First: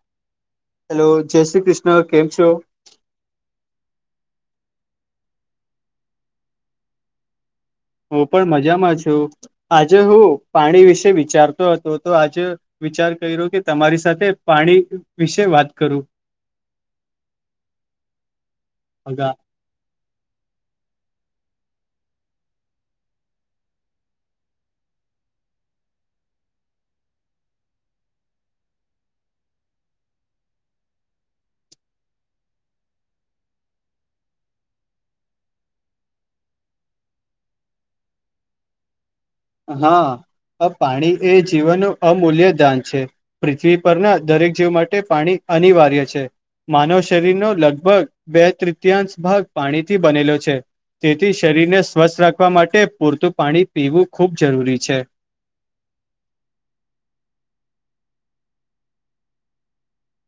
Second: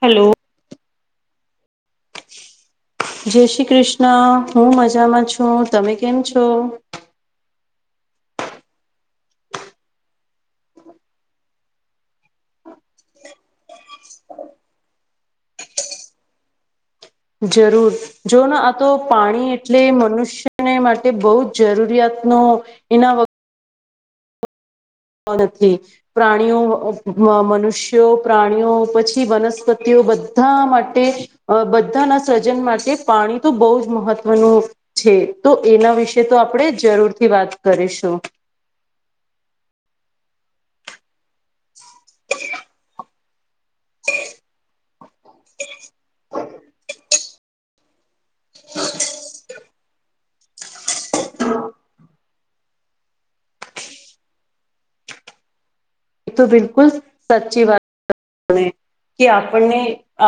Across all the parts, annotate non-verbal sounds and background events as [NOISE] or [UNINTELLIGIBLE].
Hello. Hello જય શ્રી કૃષ્ણ કેમ છો? જય શ્રી કૃષ્ણ હું મજામાં છું તમે કેમ છો? હું પણ મજામાં છું આજે હું પાણી વિશે વિચારતો હતો તો આજે વિચાર કર્યો કે તમારી સાથે પાણી વિશે વાત કરું. જરૂર જો આ તો અગા પાણી એટલે મનુષ્યને માટે બહુ જ જરૂરિયાતનો એના વ નથી. પ્રાણીઓ અહ મનુષ્યો, પ્રાણીઓ પછી વનસ્પતિઓ તો બધા માટે અહ બધાના હસર્જન માટે પાણી તો બહુ જ મહત્વનું છે. તો એના વિશે તો આપણે જરૂરથી વાત કરીશું. [UNINTELLIGIBLE] [INAUDIBLE] હા, આ પાણી એ જીવનનું અમૂલ્યદાન છે. પૃથ્વી પરના દરેક જીવ માટે પાણી અનિવાર્ય છે. માનવ શરીરનો લગભગ બે તૃતીયાંશ ભાગ પાણીથી બનેલો છે. તેથી શરીરને સ્વસ્થ રાખ વા માટે પૂરતું પાણી પીવું ખૂબ જરૂરી છે. એ તો બિલકુલ સાચી વાત [INAUDIBLE] કે આપણને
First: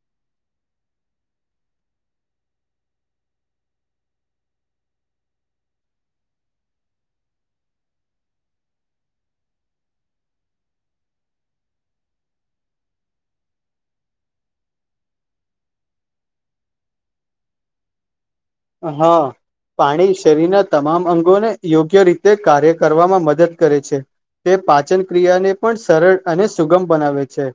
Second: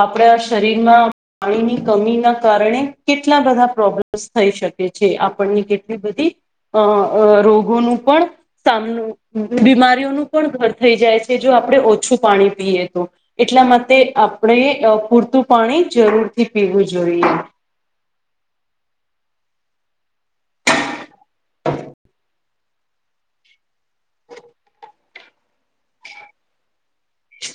આપણા શરીરમાં પાણીની કમીના કારણે કેટલા બધા પ્રોબ્લેમસ થઈ શકે છે, આપણની કેટલી બધી અહ અહ રોગોનું પણ સામનું બીમારીઓનું પણ ઘર થઈ જાય છે જો આપણે ઓછું પાણી પીએ તો એટલા માટે આપણે પૂર તો પાણી જરૂર થી પીવું જોઈએ. હા. પાણી શરીરના તમામ અંગોને યોગ્ય રીતે કાર્ય કરવામાં મદદ કરે છે. તે પાચન ક્રિયાને પણ સરળ અને સુગમ બનાવે છે.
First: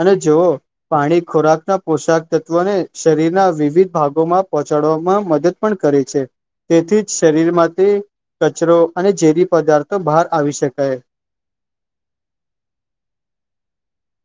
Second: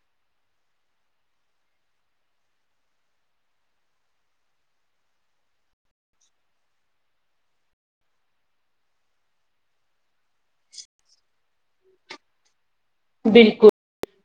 અને જોઓ પાણી ખોરાકના પોશાક તત્વોને શરીરના વિવિધ ભાગોમાં પહોંચાડ વામાં મદદ પણ કરે છે તેથી જ શરીરમાંથી કચરો અને ઝેરી પદાર્થો બહાર આવી શકાય. બિલકુલ.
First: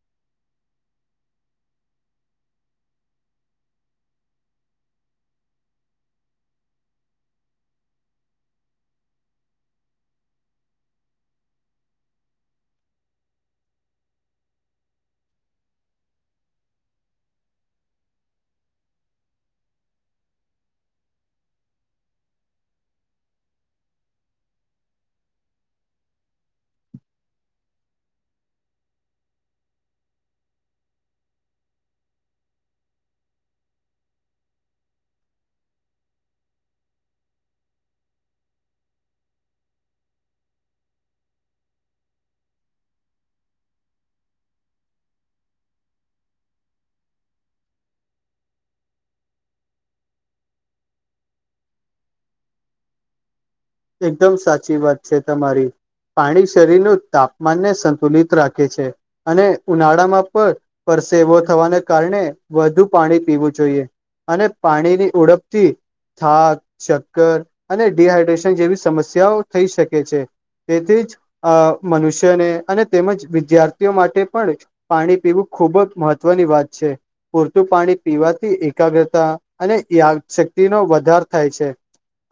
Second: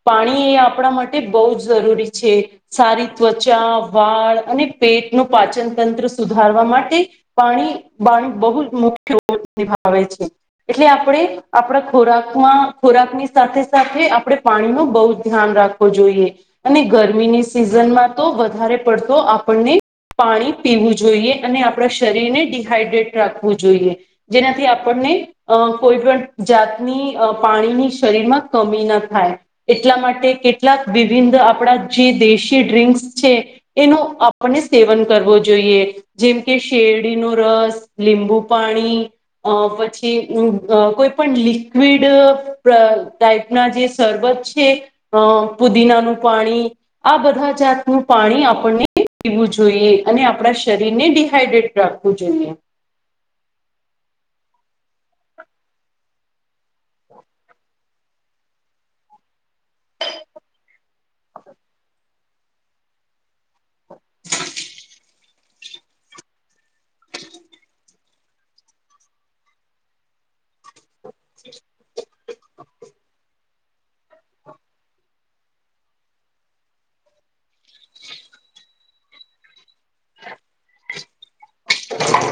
પાણી એ આપણા માટે બહુ જ જરૂરી છે સારી ત્વચા વાળ અને પેટ નું પાચન તંત્ર સુધારવા માટે પાણી બાણ બહુ મુખ્ય ની ભા આવે છે એટલે આપણેે આપણા ખોરાકમાં ખોરાક ની સાથે સાથે આપણે પાણી નું બહુ ધ્યાન રાખવું જોઈએ. અને ગરમીની સિઝનમાં તો વધારે પડતો આપણને પાણી પીવું જોઈએ અને આપણા શરીરને ડીહાઈડ્રેટ રાખવું જોઈએ. જેનાથી આપણ નહીં અહ કોઈ પણ જાતની અહ પાણીની શરીરમાં કમી ના થાય. એટલા માટે કેટલાક વિભિંદ આપણા જે દેશી ડ્રિંકસ છે. એનું આપણને સેવન કરવો જોઈએ. જેમ કે શેરડી નો રસ લીંબુ પાણી અહ પછી અમ્મ અહ કોઈ પણ લિક્વિડ ટા ટાઈપ ના જે શરબત છે અહ પુદીનાનું પાણી આ બધા ત નું પાણી આપણને પીવું જોઈએ અને આપણા શરીરને ડીહાઈડ્રેટ રાખવું જોઈએ. એકદમ સાચી વાત છે તમારી. પાણી શરીરનું તાપમાનને સંતુલિત રાખે છે અને ઉનાળામાં પર સેવો થવાને કારણે વધુ પાણી પીવું જોઈએ. અને પાણીની ઓડપથી થાક ચક્કર અને ડિહાઈડ્રેશન જેવી સમસ્યાઓ થઈ શકે છે. તેથી જ અહ મનુષ્યને અને તેમજ વિદ્યાર્થીઓ માટે પણ પાણી પીવું ખૂબ જ મહત્વની વાત છે. પૂરતું પાણી પીવાથી એકાગ્રતા અને યાદ સક તેનો વધાર થાય છે.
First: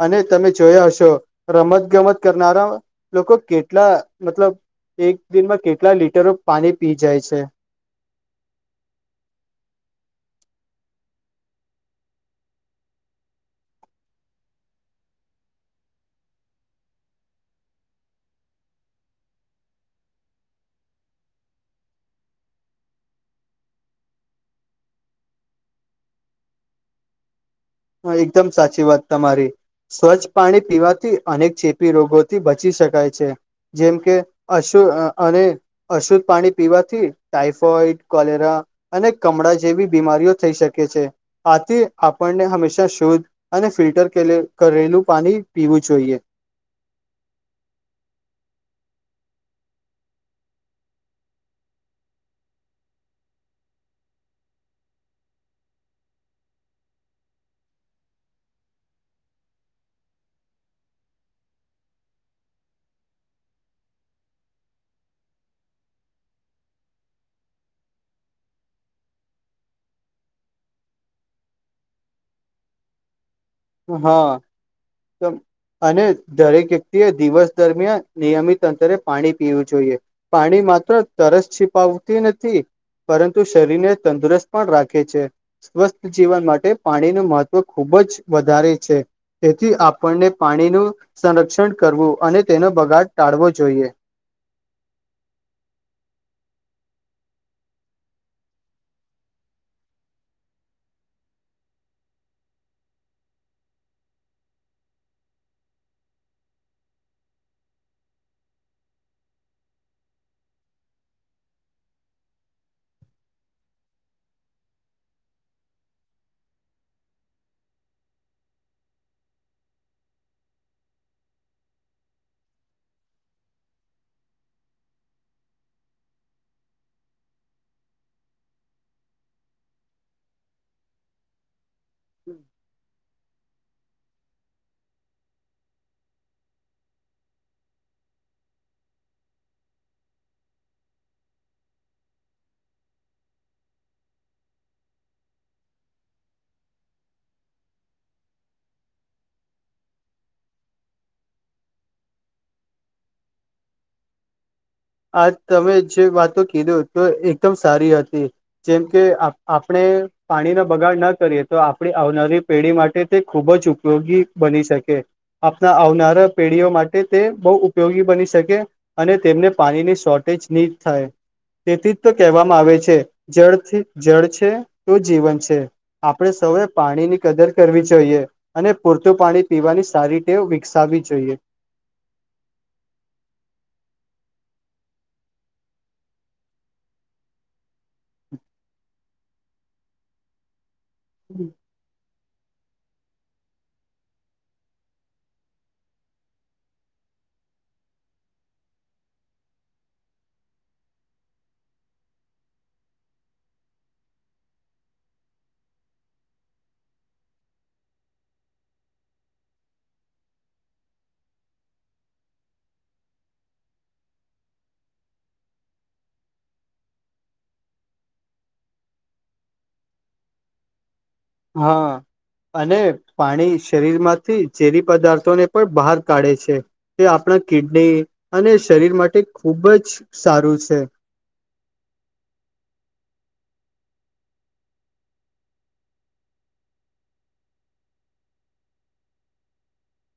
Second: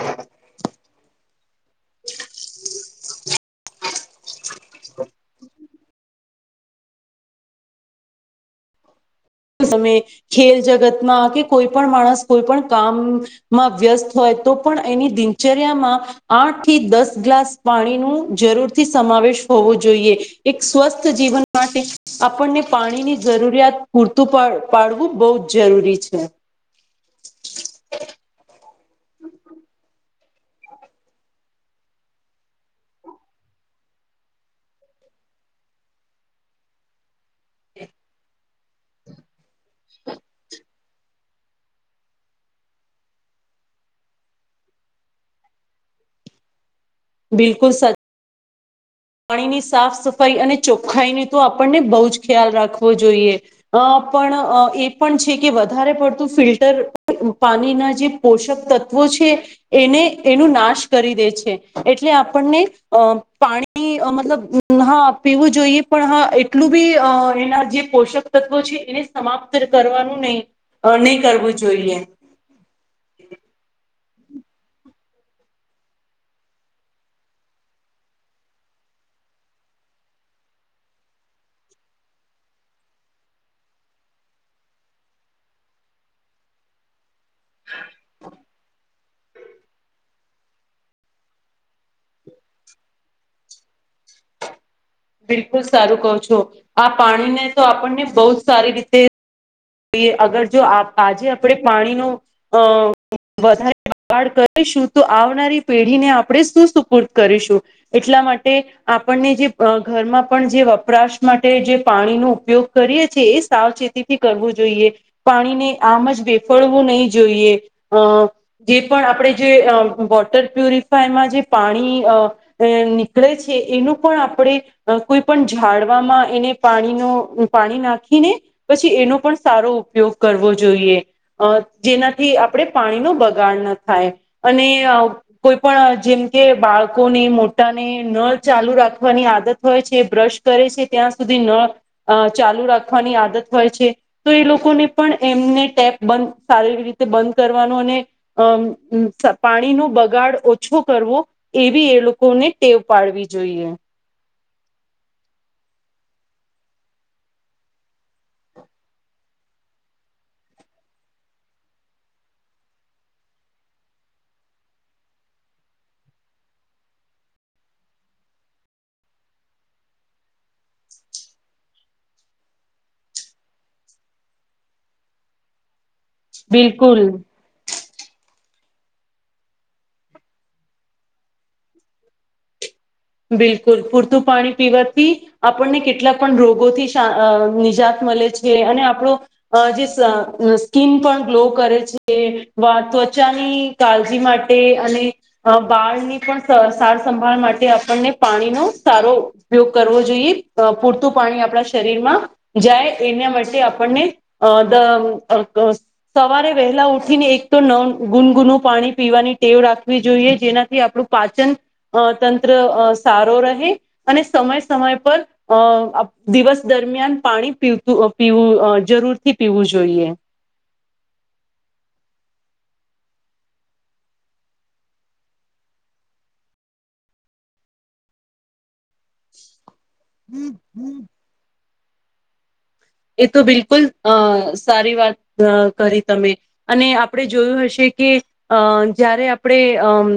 અને તમે જોયા હશ તો રમત ગમત કરનારા લોકો કેટલા મતલબ એક દિનમાં કેટલા લીટરો પાણી પી જાય છે. તમે ખેલ જગતમાં કે કોઈ પણ માણસ કોઈ પણ કામમાં વ્યસ્ત હોય તો પણ એની દિનચર્યામાં આઠ થી દસ ગ્લાસ પાણી નું જરૂર થી સમાવેશ હોવો જોઈએ. એક સ્વસ્થ જીવન માટે આપણને પાણીની જરૂરિયાત પૂર તું પા-પાડવું બહ જ જરૂરી છે. છે વાત તમારી સ્વચ્છ પાણી પીવાથી અનેક ચેપી રોગોથી બચી શકાય છે. જેમ કે અશુ અને અશુદ્ધ પાણી પીવાથી ટાઈફોઈડ કોલેરા અને કમળા જેવી બીમારીઓ થઈ શકે છે આથી આપણને હમેશા શુદધ અને ફિલ્ટર કરેલું પાણી પીવું જોઈએ બિલકુલ સચ પાણીની સાફ સફાઈ અને ચોખ્ખાઈની તો આપણને બહુ જ ખ્યાલ રાખવો જોઈએ પણ એ પણ છે કે વધારે પડતું ફિલ્ટર પાણીના જે પોષક તત્વો એને એનું નાશ કરી દે છે એટલે આપણને પાણી મતલબ હા પીવું જોઈએ પણ હા એટલું બી એના જે પોષક તત્વો છે એને સમાપ્ત કરવાનું નહી નહી કરવું જોઈએ હા અને દરેક વ્યક્તિએ દિવસ દરમિયાન નિયમિત અંતરે પાણી પીવું જોઈએ પાણી માત્ર તરસ છિપાવતી નથી પરંતુ શરીરને તંદુરસ્ત પણ રાખે છે સ્વસ્થ જીવન માટે પાણી મહત્વ ખૂબ જ તી છે. તેથી આપણને પાણીનું સંરક્ષણ કરવું અને તેનો બગાડ ટાળવો જોઈએ. [UNINTELLIGIBLE] બિલકુલ સારું કહો છો. આ પાણીને તો આપણને બહુ સારી રીતે તીએ અગર જો આપ આજે આપડે પાણીનો અહ વધારે બગાડ કરીશું તો આવનારી પેઢીને આપણે સુ સુપુર્દ કરીશું એટલા માટે આપણને જે અહ ઘરમાં પણ જે વપરાશ માટે જે પાણીનો ઉપયોગ કરીએ છી એ સાવચેતીથી કરવું જોઈએ પાણીને આમ જ બેફડવું નહી જોઈએ અહ જે પણ આપ પડે જે અહ વોટર પ્યુરિફાયમાં જે પાણી અહ અહ નીકળે છે એનું પણ આપણે કોઈ પણ ઝાડવામાં એને પાણીનો પાણી નાખીને પછી એનો પણ સારો ઉપયોગ કરવો જોઈએ જેનાથી આપણે પાણીનો બગાડ ન થાય અને કોઈ પણ જેમ કે બાળકોને મોટાને નળ ચાલુ રાખવાની ની આદત હોય છે બ્રશ કરે છે ત્યાં સુધી નળ ચાલુ રાખવાની આદત હોય છે તો એ લોકોને પણ એમને ટેપ બ સારી રીતે બંધ કરવાનું અને અ પાણી નો બગાડ ઓછો કરવો એવી એ લોકોને ટેવ પાડવી જોઈએ આ તમે જે વાતો કીધો તો એકદમ સારી હતી જેમ કે આપણે પાણીનો બગાડ ના કરીએ તો આપડી આવનારી પેઢી માટે તે ખૂબ જ ઉપયોગી બની શકે આપના આવનારા પેઢીઓ માટે તે બહુ ઉપયોગી બની શકે અને તેમને પાણીની શોર્ટેજ નીટ થાય તેથી તો કહેવામાં આવે છે જળથી જળ છે તો જીવન છે આપણેે સૌએ પાણી બિલકુલ ની કદર કરવી જોઈએ અને પૂરતું પાણી પીવાની સારી ટેવ વિકસાવવી જોઈએ બિલકુલ પૂરતું પાણી પીવાથી આપણને કેટલા પણ રોગોથી નિજા મળે છે અને આપણો જે સ્કીિન પણ ગ્લો કરે છે વા ત્વચાની કાળજી માટે અને વાળની પણ સાર સંંભાળ માટે આપને પાણીનો સારો ઉપયોગ કરવો જોઈએ પૂરતું પાણી આપણા શરીરમાં જાય એના માટે આપણને અ બ અ સવારે વહેલા ઉઠીને એક તો નવ ગુનગુનુપાણી પીવાની ટેવ રાખવી જોઈએ જેનાથી આપણું પાચન તંત્ર તંત્ર સારો રહે અને સમય સમય પર અ દિવસ દરમિયાન પાણી પીવતુ પીવું અ જરૂરથી પીવું જોઈએ હા અને પાણી શરીર માંથી ઝેરી પદાર્થોને પણ બહાર કાઢે છે તે આપણે ના કિડની અને શરીર માટે ખૂબ જ સારું છે એ તો બિલકુલ અ સારી વાત કરી તમે અને આપણે જોયું હશે કે અ જયારે આપણે અમ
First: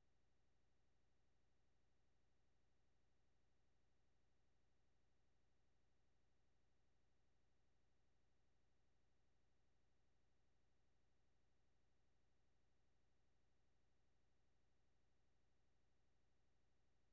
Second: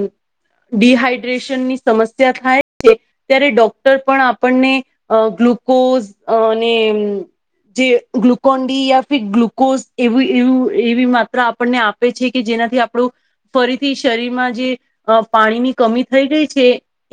ડિહાઈડ્રેશનની સમસ્યા થાય છે ત્યારે ડોક્ટર પણ આપણને ગ્લુકોઝ અને જે ગ્લુકોન ડી યા ફી ગ્લુકોઝ એવી એ એવી માત્રા આપણને આપે છે કે. જેનાથી આપણું. ફરીથી શરીરમાં જે પાણીની કમી થઈ ગઈ છે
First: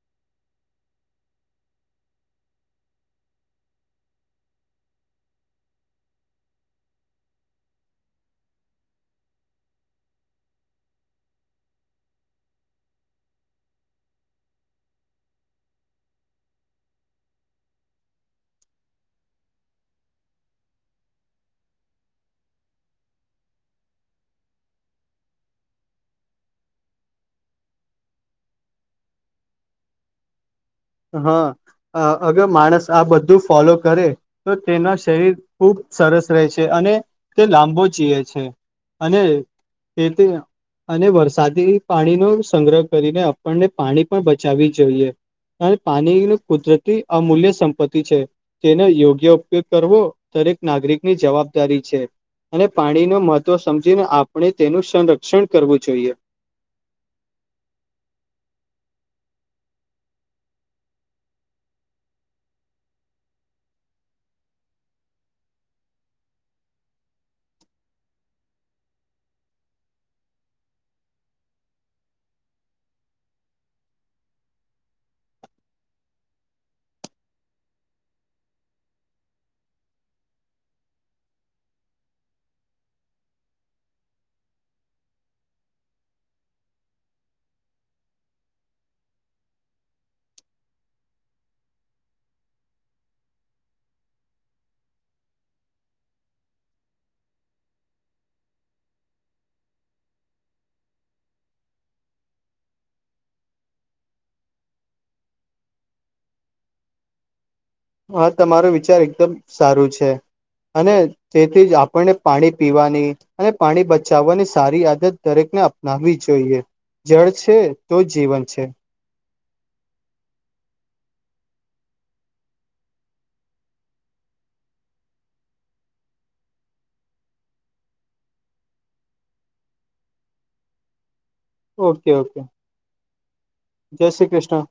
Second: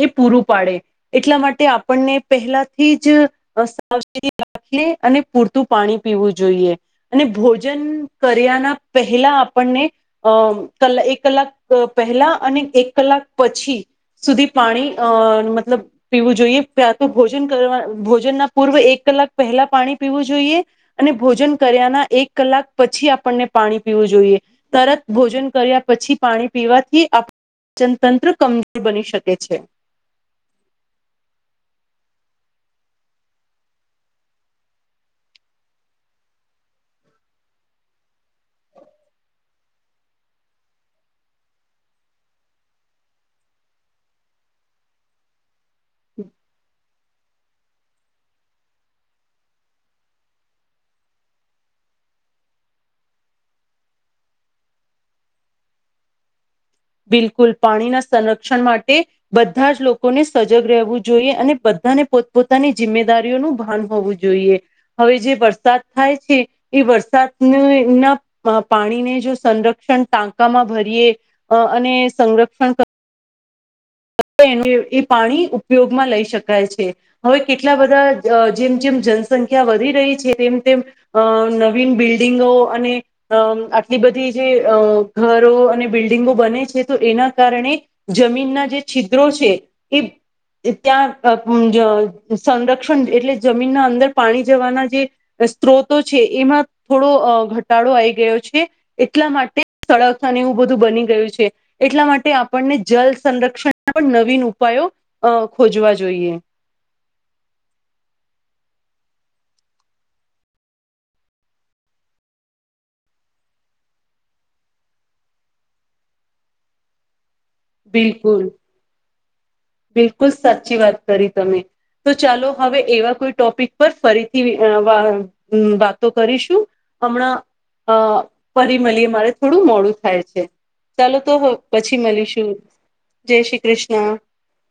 એ પૂરું પાડે એટલે. એટલા માટે આપણને પહેલાથી જ સાવચેતી રાખીએ. અને પૂરતું પાણી પીવું જોઈએ અને ભોજન કર્યાના પહેલા આપણને. અમ ક એક કલાક પહેલા અને એક કલાક પછી સુધી પાણી અ મતલબ પીવું જોઈએ ત્યાં તો ભોજન કરવા ભોજનના પૂર્વ એક. કલાક પહેલા પાણી પીવું જોઈએ અને ભોજન કર્યાના એક કલાક પછી આપણને પાણી પીવું જોઈએ. તરત ભોજન કર્યા પછી પાણી પીવાથી આપણું. જનતંત્ર કમજોર બની શકે છે. [INAUDIBLE] હા અગર માણસ આ બધું ફોલો કરે તો તેના શરીર ખુબ સરસ રહે છે અને તે લાંબો જીએ છે અને તે તે અને વરસાદી પાણીનો સંગ્રહ કરીને આપણને પાણી પણ બચાવવી જોઈએ અને પાણી કુદરત અમૂલ્ય સંપત્તિ છે, તેનો યોગ્ય ઉપયોગ કરવો દરેક નાગરિક ની જવાબદારી છે અને પાણી ન મહત્ત્વ સમજીને આપણે તેનું સંરક્ષણ કરવું જોઈએ. બિલકુલ પાણીના સંરક્ષણ માટે બધા જ લોકોને સજગ રહેવું જોઈએ અને બધા ને પોતપોતાની જિમ્મેદારીઓનું ભાન હોવું જોઈએ, હવે જે વરસાદ થાય છે. વરસાદ ના પાણીને જો સંરક્ષણ ટાંકામાં ભરીએ. અ અને સંરક્ષણ કર. [INAUDIBLE] એ એ પાણી ઉપયોગમાં લઈ શકાય છે, હવે કેટલા બધા જેમ જેમ જનસંખ્યા. ક્યાં વધી રહી છે, તેમ તેમ નવીન બિલ્ડિંગો અને આટલી બધીજે. ઘરો અને બિલ્ડિંગો બને છે, તો એના કારણે જમીનના જે. છિદ્રો છે, એ ત્યાં સંરક્ષણ એટલે જમીનના અંદર પાણી જવાના જે. સ્ત્રોતો છે, એમાં થોડો ઘટાડો આવી ગયો છે, એટલા માટે સળની બધું બની ગયું છે, એટલા માટે આપણને જલ સંરક્ષણ પણ નવીન ઉપાયો ખોજવા જોઈએ. હા તમારો વિચાર એકદમ સારું છે. અને તેથી જ આપણને પાણી પીવાની અને પાણી બચાવવાની સારી આદત દરેક. અપનાવવી જોઈએ જળ છે, તો બિલકુલ જીવન છે. બિલકુલ સાચી વાત કરી તમે. તો ચાલો હવે એવા કોઈ ટોપિક પર ફરીથી વાતો કરીશું. હમણાં અ ફરી મળીએ મારે થોડું મોડું થાય છે, ચાલો તો પછી ઓકે ઓકે મલીશું. જય શ્રી જય કૃષ્ણ. શ્રી કૃષ્ણ.